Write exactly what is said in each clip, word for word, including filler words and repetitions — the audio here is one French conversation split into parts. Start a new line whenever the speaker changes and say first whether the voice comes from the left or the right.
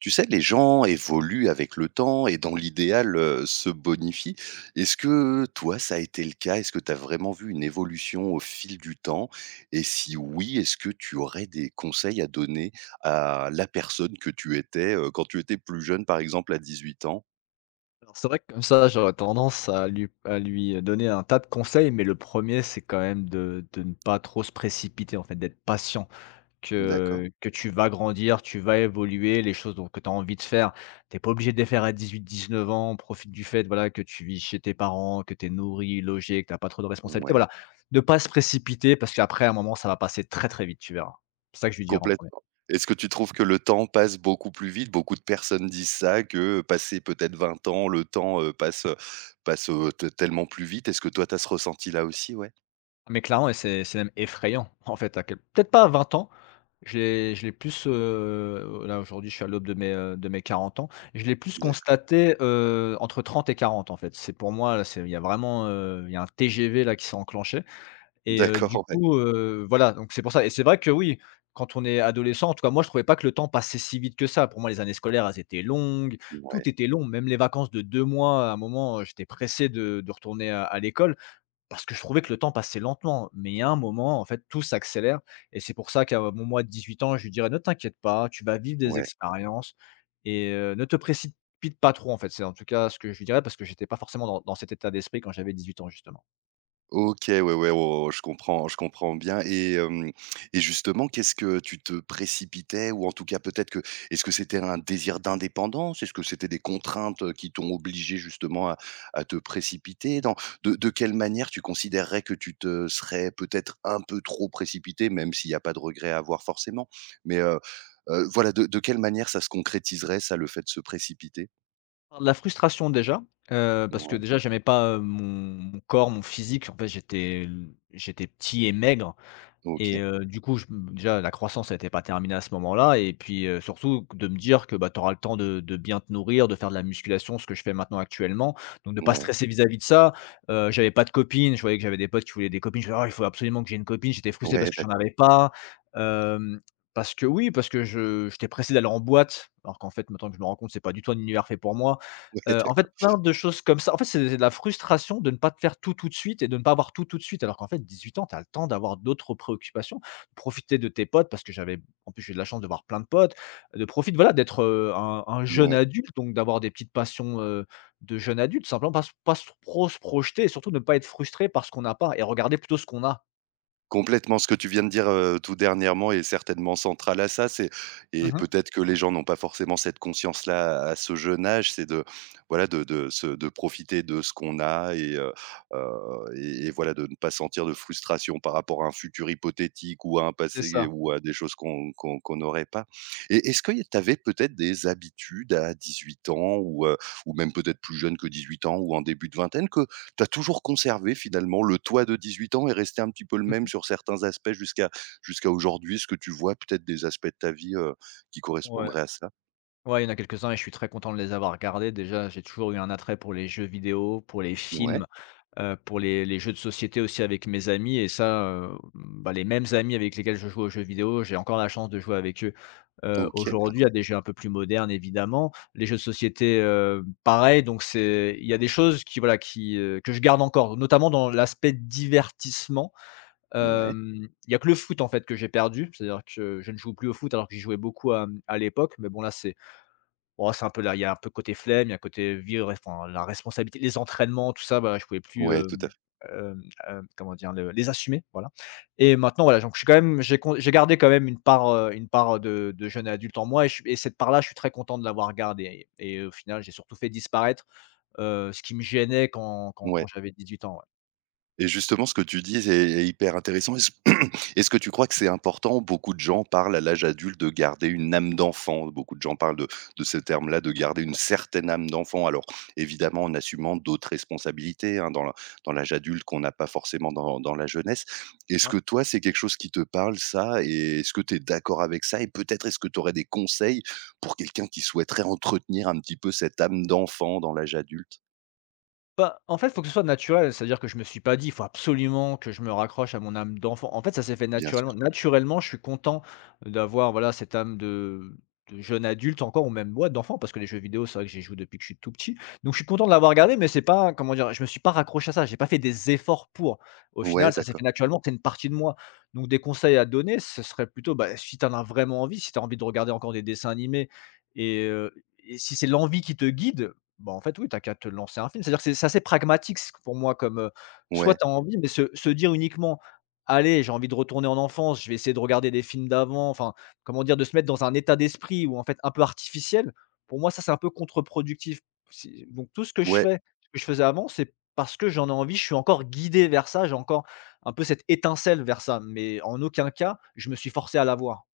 right: Tu sais, les gens évoluent avec le temps et dans l'idéal, heu, se bonifient. Est-ce que toi, ça a été le cas? Est-ce que tu as vraiment vu une évolution au fil du temps? Et si oui, est-ce que tu aurais des conseils à donner à la personne que tu étais, heu, quand tu étais plus jeune, par exemple à dix-huit ans?
left: Alors c'est vrai que comme ça, j'aurais tendance à lui à lui donner un tas de conseils, mais le premier, c'est quand même de de ne pas trop se précipiter, en fait, d'être patient.
right: D'accord,
left: Que que tu vas grandir, tu vas évoluer, les choses donc que tu as envie de faire, t'es pas obligé de les faire à dix-huit, dix-neuf ans. Profite du fait, voilà, que tu vis chez tes parents, que tu es nourri, logé, que tu as pas trop de responsabilités,
right: ouais,
left: voilà. Ne pas se précipiter parce qu'après, à un moment, ça va passer très, très vite, tu verras. C'est ça que je lui dirais en premier.
right: complètement. Est-ce que tu trouves que le temps passe beaucoup plus vite? Beaucoup de personnes disent ça, que passé peut-être vingt ans, le temps, heu, passe, passe, heu, te tellement plus vite. Est-ce que toi, tu as ce ressenti là aussi? Ouais,
left: Ah, mais clairement et c'est c'est même effrayant, en fait, à quel peut-être pas à vingt ans. Je l'ai je l'ai plus, heu, là aujourd'hui je suis à l'aube de mes, heu, de mes quarante ans, je l'ai plus
right: d'accord,
left: constaté, heu, entre trente et quarante en fait. C'est pour moi là, c'est il y a vraiment, heu, il y a un T G V là qui s'est enclenché et heu, du
right: d'accord, ouais,
left: coup, heu, voilà, donc c'est pour ça. Et c'est vrai que oui, quand on est adolescent, en tout cas moi je trouvais pas que le temps passait si vite que ça. Pour moi les années scolaires elles étaient longues,
right: ouais,
left: tout était long, même les vacances de deux mois à un moment, heu, j'étais pressé de de retourner à à l'école parce que je trouvais que le temps passait lentement, mais il y a un moment, en fait, tout s'accélère et c'est pour ça qu'à mon moi de dix-huit ans, je lui dirais: «Ne t'inquiète pas, tu vas vivre des
right: ouais.
left: expériences et heu, ne te précipite pas trop», en fait. C'est en tout cas ce que je lui dirais parce que j'étais pas forcément dans dans cet état d'esprit quand j'avais dix-huit ans, justement.
right: OK, ouais, ouais, oh, je comprends je comprends bien et hem et justement, qu'est-ce que tu te précipitais ou en tout cas, peut-être que est-ce que c'était un désir d'indépendance? Est-ce que c'était des contraintes qui t'ont obligé justement à à te précipiter? Dans de de quelle manière tu considérerais que tu te serais peut-être un peu trop précipité, même s'il y a pas de regret à avoir forcément? Mais, heu heu, voilà, de de quelle manière ça se concrétiserait ça, le fait de se précipiter?
left: De la frustration déjà, heu, parce que
right: Ouais,
left: déjà j'aimais pas, heu, mon mon corps, mon physique. En fait, j'étais j'étais petit et maigre. Et
right: OK,
left: heu, du coup, je déjà la croissance n'était pas terminée à ce moment-là et puis, heu, surtout de me dire que, bah, tu auras le temps de de bien te nourrir, de faire de la musculation, ce que je fais maintenant actuellement, donc de ne pas
right: ouais,
left: stresser vis-à-vis de ça. Heu, j'avais pas de copine, je voyais que j'avais des potes qui voulaient des copines, je fais: «Oh, il faut absolument que j'ai une copine». J'étais frustré
right: ouais,
left: parce que j'en
right: d'accord.
left: avais pas, hem, parce que oui, parce que je j'étais pressé d'aller en boîte, alors qu'en fait, maintenant que je me rends compte, c'est pas du tout un univers fait pour moi.
right: Ouais,
left: Heu, en fait,
right: d'accord.
left: plein de choses comme ça. En fait, c'est c'est de la frustration de ne pas te faire tout, tout de suite et de ne pas avoir tout, tout de suite. Alors qu'en fait, dix-huit ans, tu as le temps d'avoir d'autres préoccupations, profiter de tes potes parce que j'avais en plus, j'ai eu de la chance de voir plein de potes, de profiter voilà, d'être, heu, un un jeune
right: Ouais,
left: adulte, donc d'avoir des petites passions, heu, de jeune adulte, simplement pas se pas se trop se projeter et surtout ne pas être frustré par ce qu'on n'a pas et regarder plutôt ce qu'on a.
right: complètement, ce que tu viens de dire, heu, tout dernièrement est certainement central à ça, c'est et
left: Mmh,
right: peut-être que les gens n'ont pas forcément cette conscience-là à ce jeune âge, c'est de, voilà, de de se de profiter de ce qu'on a et heu heu et et voilà, de ne pas sentir de frustration par rapport à un futur hypothétique ou à un
left: c'est
right: passé
left: ça.
right: ou à des choses qu'on qu'on qu'on n'aurait pas. Et est-ce que tu avais peut-être des habitudes à 18 ans ou heu, ou même peut-être plus jeune que 18 ans ou en début de vingtaine, que tu as toujours conservé? Finalement le toi de 18 ans est resté un petit peu le même
left: Mmh.
right: sur certains aspects jusqu'à jusqu'à aujourd'hui? Est-ce que tu vois peut-être des aspects de ta vie, heu, qui
left: Ouais.
right: correspondraient à ça?
left: Ouais, il y en a quelques-uns et je suis très content de les avoir regardés. Déjà, j'ai toujours eu un attrait pour les jeux vidéo, pour les
right: Ouais,
left: films. heu, pour les les jeux de société aussi avec mes amis et ça, heu, bah, les mêmes amis avec lesquels je joue aux jeux vidéo, j'ai encore la chance de jouer avec eux, heu,
right: OK,
left: aujourd'hui à
right: incroyable.
left: des jeux un peu plus modernes évidemment. Les jeux de société, heu, pareil, donc c'est il y a des choses qui voilà qui, heu, que je garde encore, notamment dans l'aspect divertissement.
right: Ouais,
left: Hem, il y a que le foot en fait que j'ai perdu, c'est-à-dire que je ne joue plus au foot alors que j'y jouais beaucoup à, mmh, à l'époque, mais bon là c'est oh, c'est un peu là, il y a un peu côté flemme, il y a côté vie ouais, enfin, la responsabilité, les entraînements, tout ça, bah, je pouvais plus,
right: ouais,
left: hem,
right: tout à fait,
left: hem, hem, comment dire? Le les assumer, voilà. Et maintenant, voilà, donc je suis quand même j'ai con j'ai gardé quand même une part, heu, une part, de de jeune adulte en moi, et je et cette part-là, je suis très content de l'avoir gardée et au final, j'ai surtout fait disparaître, heu, ce qui me gênait quand quand quand
right: ouais.
left: j'avais huit ans,
right: Et justement, ce que tu dis est est hyper intéressant. Est-ce Est-ce que tu crois que c'est important? Beaucoup de gens parlent, à l'âge adulte, de garder une âme d'enfant. Beaucoup de gens parlent de de ce terme-là, de garder une certaine âme d'enfant. Alors, évidemment, en assumant d'autres responsabilités, hein, dans la dans l'âge adulte qu'on n'a pas forcément dans dans la jeunesse. Est-ce
left: ouais.
right: que toi, c'est quelque chose qui te parle, ça? Et est-ce que tu es d'accord avec ça? Et peut-être, est-ce que tu aurais des conseils pour quelqu'un qui souhaiterait entretenir un petit peu cette âme d'enfant dans l'âge adulte?
left: Bah, en fait, faut que ce soit naturel, c'est-à-dire que je me suis pas dit: «Il faut absolument que je me raccroche à mon âme d'enfant». En fait, ça s'est fait
right: Bien sûr.
left: naturellement. Naturellement, je suis content d'avoir, voilà, cette âme de de jeune adulte encore ou même, ouais, d'enfant parce que les jeux vidéo, c'est vrai que j'y joue depuis que je suis tout petit. Donc je suis content de l'avoir regardé, mais c'est pas, comment dire? Je me suis pas raccroché à ça, j'ai pas fait des efforts pour. Au final,
right: Ouais,
left: ça s'est
right: d'accord.
left: fait naturellement, c'est une partie de moi. Donc des conseils à donner, ce serait plutôt, bah, si tu en as vraiment envie, si tu as envie de regarder encore des dessins animés et heu et si c'est l'envie qui te guide, bah, en fait, oui, t'as qu'à te lancer un film. C'est-à-dire que c'est c'est assez pragmatique c pour moi comme, heu, soit
right: Ouais.
left: t'as envie, mais se se dire uniquement: «Allez, j'ai envie de retourner en enfance, je vais essayer de regarder des films d'avant», enfin, comment dire? De se mettre dans un état d'esprit où en fait un peu artificiel, pour moi, ça, c'est un peu contre-productif. Si donc tout ce que je
right: Ouais.
left: fais, ce que je faisais avant, c'est parce que j'en ai envie, je suis encore guidé vers ça, j'ai encore un peu cette étincelle vers ça, mais en aucun cas, je me suis forcé à l'avoir.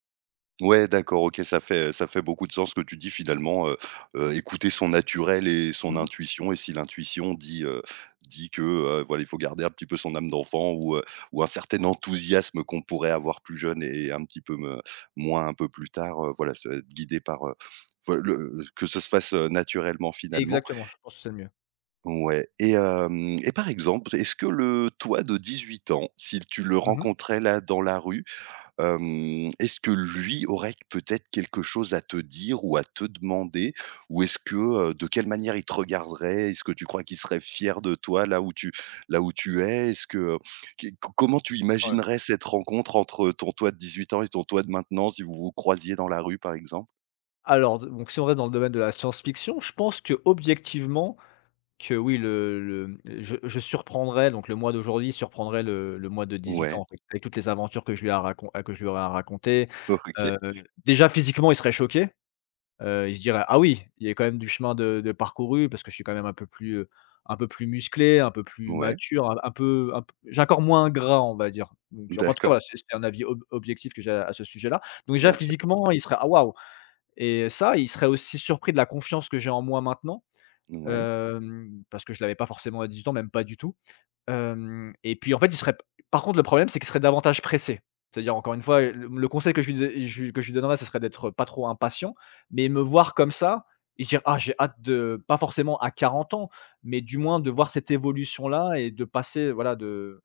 right: Ouais, d'accord, OK, ça fait, ça fait beaucoup de sens, ce que tu dis finalement. Heu heu, écouter son naturel et son
left: Mmh.
right: intuition, et si l'intuition dit, heu, dit que, heu, voilà, il faut garder un petit peu son âme d'enfant, ou, heu, ou un certain enthousiasme qu'on pourrait avoir plus jeune et un petit peu me moins un peu plus tard, heu, voilà, se être guidé par, heu, enfin, le que ça se fasse, heu, naturellement finalement.
left: Exactement, je pense que c'est le mieux.
right: Ouais. Et hem et par exemple, est-ce que le toi de dix-huit ans, si tu le
left: Mmh.
right: rencontrais là dans la rue, Hem, est-ce que lui aurait peut-être quelque chose à te dire ou à te demander? Ou est-ce que, heu, de quelle manière il te regarderait? Est-ce que tu crois qu'il serait fier de toi, là où tu là où tu es? Est-ce que, heu, qui co comment tu
left: Ouais.
right: imaginerais cette rencontre entre ton toi de 18 ans et ton toi de maintenant, si vous vous croisiez dans la rue, par exemple?
left: Alors d donc si on reste dans le domaine de la science-fiction, je pense que objectivement, que oui, le le, mmh, je je surprendrais donc le mois d'aujourd'hui surprendrait le le mois de dix-huit
right: Ouais,
left: ans, en fait, avec toutes les aventures que je lui a racon que je lui aurais à raconter.
right: OK,
left: Heu, déjà physiquement, il serait choqué, heu, il se dirait: «Ah oui, il y a quand même du chemin de de parcouru» parce que je suis quand même un peu plus, heu, un peu plus musclé, un peu plus
right: ouais,
left: mature, un un peu un p j'ai encore corps moins gras, on va dire. Donc enfin, en tout cas,
right: d'accord,
left: voilà, c'est c'est un avis ob objectif que j'ai à à ce sujet-là. Donc déjà
right: bien sûr.
left: physiquement, il serait: «Ah waouh !» Et ça, il serait aussi surpris de la confiance que j'ai en moi maintenant,
right: Ouais,
left: hem, parce que je l'avais pas forcément à dix-huit ans, même pas du tout. Hem et puis en fait, il serait par contre, le problème, c'est qu'il serait davantage pressé. C'est-à-dire encore une fois, le le conseil que je lui dé je que je lui donnerais, ce serait d'être pas trop impatient, mais me voir comme ça et se dire: «Ah, j'ai hâte de» pas forcément à quarante ans, mais du moins de voir cette évolution-là et de passer, voilà, de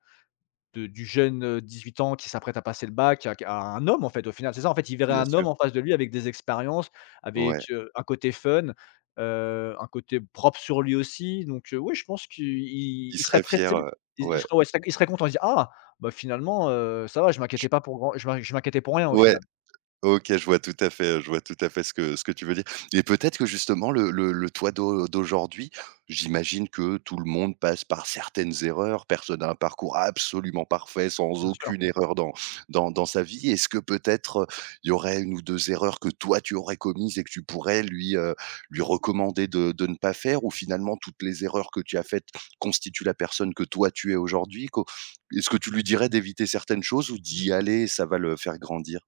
left: de du jeune, heu, dix-huit ans qui s'apprête à passer le bac à à un homme, en fait, au final. C'est ça, en fait, il verrait
right: bien
left: un
right: sûr,
left: homme en face de lui avec des expériences,
right: ouais.
left: avec, heu, un côté fun, heu, un côté propre sur lui aussi. Donc, heu, oui, je pense qu'il il
right: Il
left: il serait
right: serait
left: pressé.
right: fier, heu,
left: Il il
right: ouais,
left: serait ouais, il serait il serait content. Il se dit: «Ah, bah, finalement, heu, ça va, je
right: je
left: m'inquiétais pas pour grand je m'in je m'inquiétais pour rien, au
right: ouais.
left: final».
right: OK, je vois tout à fait, je vois tout à fait ce que ce que tu veux dire. Et peut-être que justement le le le toi d'au d'aujourd'hui, j'imagine que tout le monde passe par certaines erreurs, personne n'a un parcours absolument parfait, sans
left: Bien sûr.
right: aucune erreur dans dans dans sa vie. Est-ce que peut-être, heu, il y aurait une ou deux erreurs que toi tu aurais commises et que tu pourrais lui, heu, lui recommander de de ne pas faire? Ou finalement toutes les erreurs que tu as faites constituent la personne que toi tu es aujourd'hui? Co est-ce que tu lui dirais d'éviter certaines choses, ou d'y aller, ça va le faire grandir?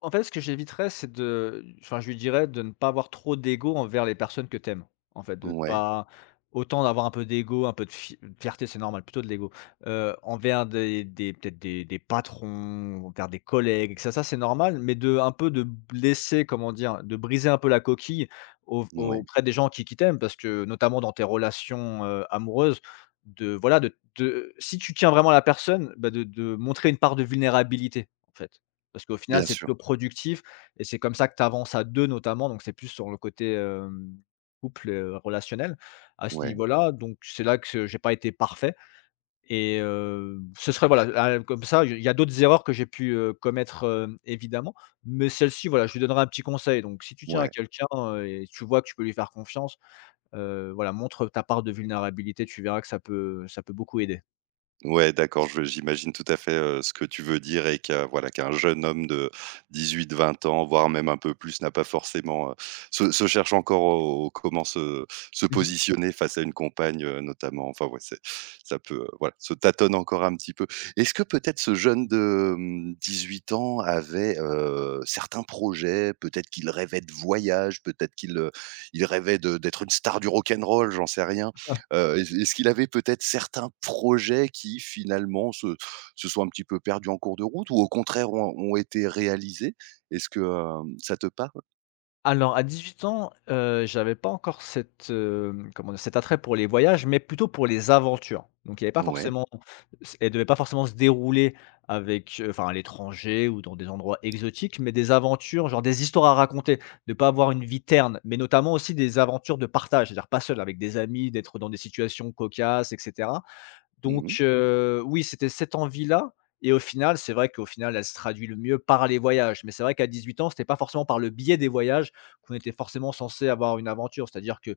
left: En fait, ce que j'éviterais, c'est de enfin, je lui dirais de ne pas avoir trop d'ego envers les personnes que t'aimes. En fait, de ne
right: Ouais.
left: pas autant d'avoir un peu d'ego, un peu de fi de fierté, c'est normal, plutôt de l'ego, heu, envers des des peut-être des des patrons, envers des collègues et ça ça, c'est normal, mais de un peu de blesser, comment dire? De briser un peu la coquille au
right: Ouais,
left: auprès des gens qui qui t'aiment parce que notamment dans tes relations, heu, amoureuses, de voilà, de de si tu tiens vraiment à la personne, bah, de de montrer une part de vulnérabilité, en fait. Parce qu'au final,
right: bien
left: c'est
right: sûr.
left: plutôt productif et c'est comme ça que tu avances à deux notamment, donc c'est plus sur le côté, hem, couple, heu, relationnel à ce
right: Ouais,
left: niveau-là, donc c'est là que j'ai pas été parfait et heu, ce serait voilà, là, comme ça, il y a d'autres erreurs que j'ai pu, heu, commettre, hem, évidemment, mais celle-ci, voilà, je lui donnerai un petit conseil. Donc si tu tiens à
right: ouais,
left: quelqu'un, heu et tu vois que tu peux lui faire confiance, heu, voilà, montre ta part de vulnérabilité, tu verras que ça peut ça peut beaucoup aider.
right: ouais, d'accord, je j'imagine tout à fait, heu, ce que tu veux dire, et qu'un voilà, qu'un jeune homme de 18-20 ans, voire même un peu plus, n'a pas forcément, heu, se se cherche encore au au comment se se
left: Mmh.
right: positionner face à une compagne, heu, notamment. Enfin, ouais, c'est, ça peut, heu, voilà, se tâtonne encore un petit peu. Est-ce que peut-être ce jeune de, mmh, 18 ans avait, heu, certains projets? Peut-être qu'il rêvait de voyage, peut-être qu'il, heu, il rêvait de d'être une star du rock and roll, j'en sais rien. Heu, est-ce est-ce qu'il avait peut-être certains projets qui finalement se se sont un petit peu perdus en cours de route, ou au contraire ont ont été réalisés? Est-ce que, hem, ça te parle?
left: Alors à dix-huit ans, heu, j'avais pas encore cette, hem, comment dire? Cet attrait pour les voyages, mais plutôt pour les aventures. Donc il y avait pas
right: Ouais.
left: forcément, c elles devaient pas forcément se dérouler avec, heu, enfin à l'étranger ou dans des endroits exotiques, mais des aventures, genre des histoires à raconter, de pas avoir une vie terne, mais notamment aussi des aventures de partage, c'est-à-dire pas seul, avec des amis, d'être dans des situations cocasses et cetera. Donc
right: Mmh.
left: heu, oui, c'était cette envie-là et au final, c'est vrai qu'au final, elle se traduit le mieux par les voyages. Mais c'est vrai qu'à dix-huit ans, c'était pas forcément par le biais des voyages qu'on était forcément censé avoir une aventure. C'est-à-dire que,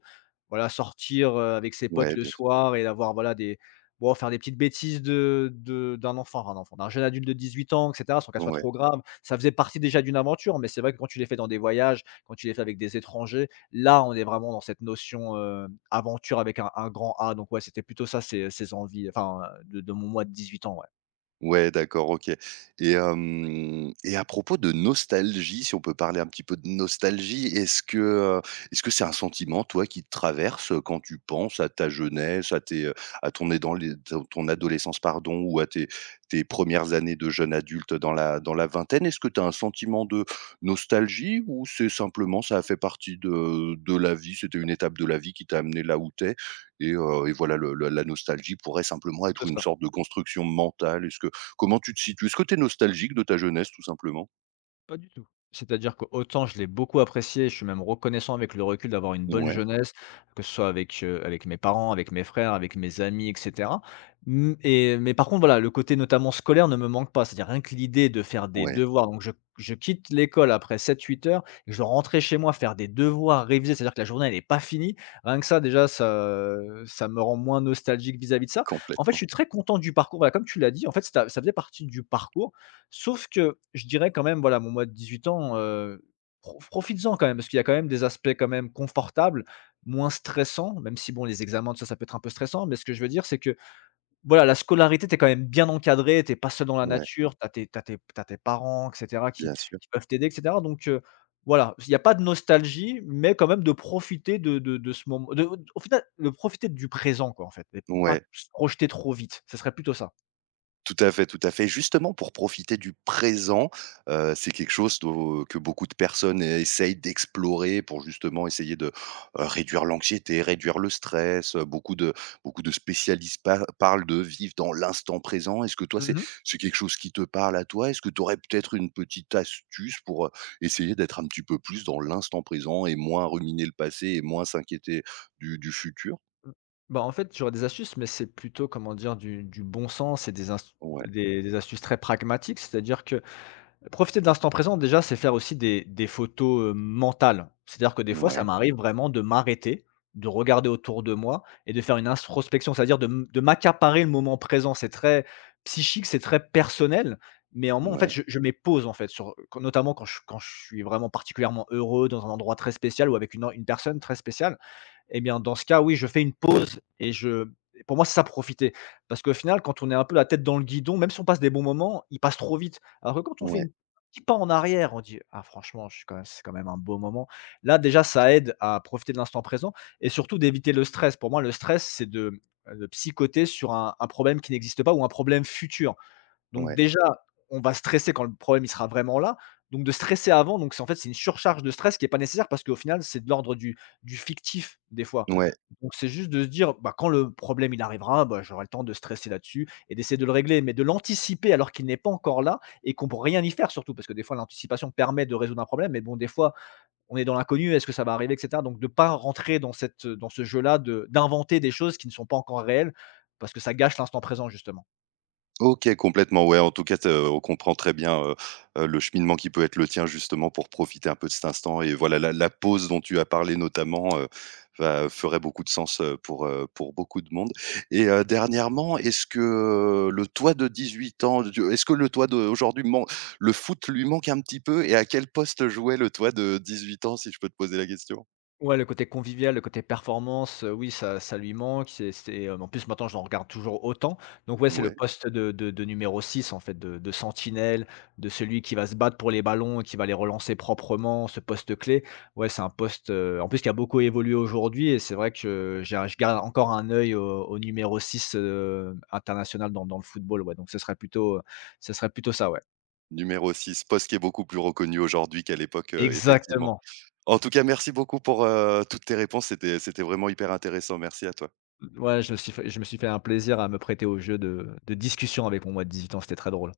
left: voilà, sortir, heu, avec ses potes
right: Ouais,
left: le
right: bien sûr.
left: soir et avoir, voilà, des, bon, faire des petites bêtises de de d'un enfant un enfant, d'un jeune adulte de dix-huit ans et cetera, sans qu'elle soit
right: Ouais.
left: trop grave. Ça faisait partie déjà d'une aventure, mais c'est vrai que quand tu les fais dans des voyages, quand tu les fais avec des étrangers, là, on est vraiment dans cette notion, heu, aventure avec un un grand A. Donc ouais, c'était plutôt ça ces ses envies, enfin, de de mon mois de dix-huit ans, ouais,
right: Ouais, d'accord, OK. Et hem et à propos de nostalgie, si on peut parler un petit peu de nostalgie, est-ce que, heu, est-ce que c'est un sentiment, toi, qui te traverse, quand tu penses à ta jeunesse, à tes, heu, à ton aidant les ton ton adolescence, pardon, ou à tes tes premières années de jeune adulte dans la dans la vingtaine? Est-ce que tu as un sentiment de nostalgie, ou c'est simplement, ça a fait partie de de la vie, c'était une étape de la vie qui t'a amené là où tu es, et heu et voilà, le le la nostalgie pourrait simplement être
left: plutôt
right: une
left: ça.
right: sorte de construction mentale? Est-ce que Comment tu te situes? Est-ce que tu es nostalgique de ta jeunesse, tout simplement?
left: Pas du tout. C'est-à-dire que autant je l'ai beaucoup apprécié, je suis même reconnaissant avec le recul d'avoir une bonne
right: Ouais,
left: jeunesse, que ce soit avec, heu, avec mes parents, avec mes frères, avec mes amis et cetera. Mmh et mais par contre, voilà, le côté notamment scolaire ne me manque pas. C'est-à-dire rien que l'idée de faire des
right: ouais,
left: devoirs, donc je je quitte l'école après sept huit heures et je dois rentrer chez moi, faire des devoirs, réviser, c'est-à-dire que la journée elle est pas finie. Rien que ça déjà, ça, ça me rend moins nostalgique vis-à-vis de ça. En fait, je
right: complètement.
left: suis très content du parcours, voilà, comme tu l'as dit, en fait, ça ça faisait partie du parcours. Sauf que je dirais quand même, voilà, mon mois de dix-huit ans, heu, pro profites-en quand même, parce qu'il y a quand même des aspects quand même confortables, moins stressants. Même si bon, les examens, tout ça, ça peut être un peu stressant, mais ce que je veux dire, c'est que, voilà, la scolarité, tu es quand même bien encadré, tu pas seul dans la
right: Ouais,
left: nature, tu as tes, t'as tes t'as tes parents et cetera qui
right: bien sûr.
left: qui peuvent t'aider et cetera. Donc heu, voilà, il y a pas de nostalgie, mais quand même de profiter de de de ce moment, de, au final, de profiter du présent, quoi, en fait, et pas
right: Ouais.
left: se projeter trop vite, ce serait plutôt ça.
right: Tout à fait, tout à fait. Justement, pour profiter du présent, heu, c'est quelque chose do que beaucoup de personnes essayent d'explorer pour, justement, essayer de, heu, réduire l'anxiété, réduire le stress, heu, beaucoup de beaucoup de spécialistes pa parlent de vivre dans l'instant présent. Est-ce que toi, c'est
left: Mmh.
right: c'est quelque chose qui te parle, à toi? Est-ce que tu aurais peut-être une petite astuce pour, heu, essayer d'être un petit peu plus dans l'instant présent et moins ruminer le passé, et moins s'inquiéter du du futur?
left: Mmh. Bah, en fait, j'aurais des astuces, mais c'est plutôt, comment dire, du du bon sens et des inst
right: Ouais,
left: des des astuces très pragmatiques. C'est-à-dire que profiter de l'instant présent, déjà, c'est faire aussi des des photos, heu, mentales. C'est-à-dire que des fois, ça
right: ouais,
left: m'arrive vraiment de m'arrêter, de regarder autour de moi et de faire une introspection, c'est-à-dire de m de m'accaparer le moment présent. C'est très psychique, c'est très personnel, mais en moi, en fait,
right: ouais,
left: je je mets pause, en fait, sur quand, notamment quand je quand je suis vraiment particulièrement heureux dans un endroit très spécial ou avec une une personne très spéciale. Eh bien, dans ce cas, oui, je fais une pause et je Et pour moi, c'est ça profiter. Parce qu'au final, quand on est un peu la tête dans le guidon, même si on passe des bons moments, ils passent trop vite. Alors que quand on fait
right: ouais,
left: un petit pas en arrière, on dit: «Ah, franchement, je suis quand même, c'est quand même un beau moment.» Là, déjà, ça aide à profiter de l'instant présent et surtout d'éviter le stress. Pour moi, le stress, c'est de, de psychoter sur un un problème qui n'existe pas ou un problème futur. Donc
right: ouais,
left: déjà, on va stresser quand le problème il sera vraiment là. Donc de stresser avant, donc c'est, en fait, c'est une surcharge de stress qui est pas nécessaire parce qu'au final, c'est de l'ordre du du fictif des fois.
right: ouais.
left: Donc c'est juste de se dire: «Bah, quand le problème il arrivera, bah, j'aurai le temps de stresser là-dessus et d'essayer de le régler.» Mais de l'anticiper alors qu'il n'est pas encore là et qu'on peut rien y faire surtout, parce que des fois l'anticipation permet de résoudre un problème, mais bon, des fois, on est dans l'inconnu, est-ce que ça va arriver et cetera? Donc de pas rentrer dans cette, dans ce jeu-là de d'inventer des choses qui ne sont pas encore réelles, parce que ça gâche l'instant présent justement.
right: OK, complètement, ouais, en tout cas, te on comprend très bien, heu heu, le cheminement qui peut être le tien, justement, pour profiter un peu de cet instant, et voilà, la la pause dont tu as parlé, notamment, heu, va ferait beaucoup de sens, heu, pour, heu, pour beaucoup de monde. Et heu, dernièrement, est-ce que, heu, le toi de 18 ans, de est-ce que le toi d'aujourd'hui, le foot lui manque un petit peu? Et à quel poste jouait le toi de 18 ans, si je peux te poser la question?
left: Ouais, le côté convivial, le côté performance, heu, oui, ça ça lui manque. C'est c'est, hem, en plus, maintenant, j'en regarde toujours autant. Donc ouais, c'est le
right: Ouais,
left: poste de de de numéro six, en fait, de de sentinelle, de celui qui va se battre pour les ballons et qui va les relancer proprement, ce poste clé. Ouais, c'est un poste, heu, en plus, qui a beaucoup évolué aujourd'hui et c'est vrai que j'ai un je garde encore un œil au au numéro six, heu, international dans dans le football, ouais. Donc ce serait plutôt, ce serait plutôt ça, ouais.
right: numéro six, poste qui est beaucoup plus reconnu aujourd'hui qu'à l'époque, heu, effectivement.
left: Exactement.
right: En tout cas, merci beaucoup pour, heu, toutes tes réponses. C'était c'était vraiment hyper intéressant. Merci à toi.
left: Mmh, ouais, je me suis fait je me suis fait un plaisir à me prêter au jeu de de discussion avec mon moi de dix-huit ans, c'était très drôle.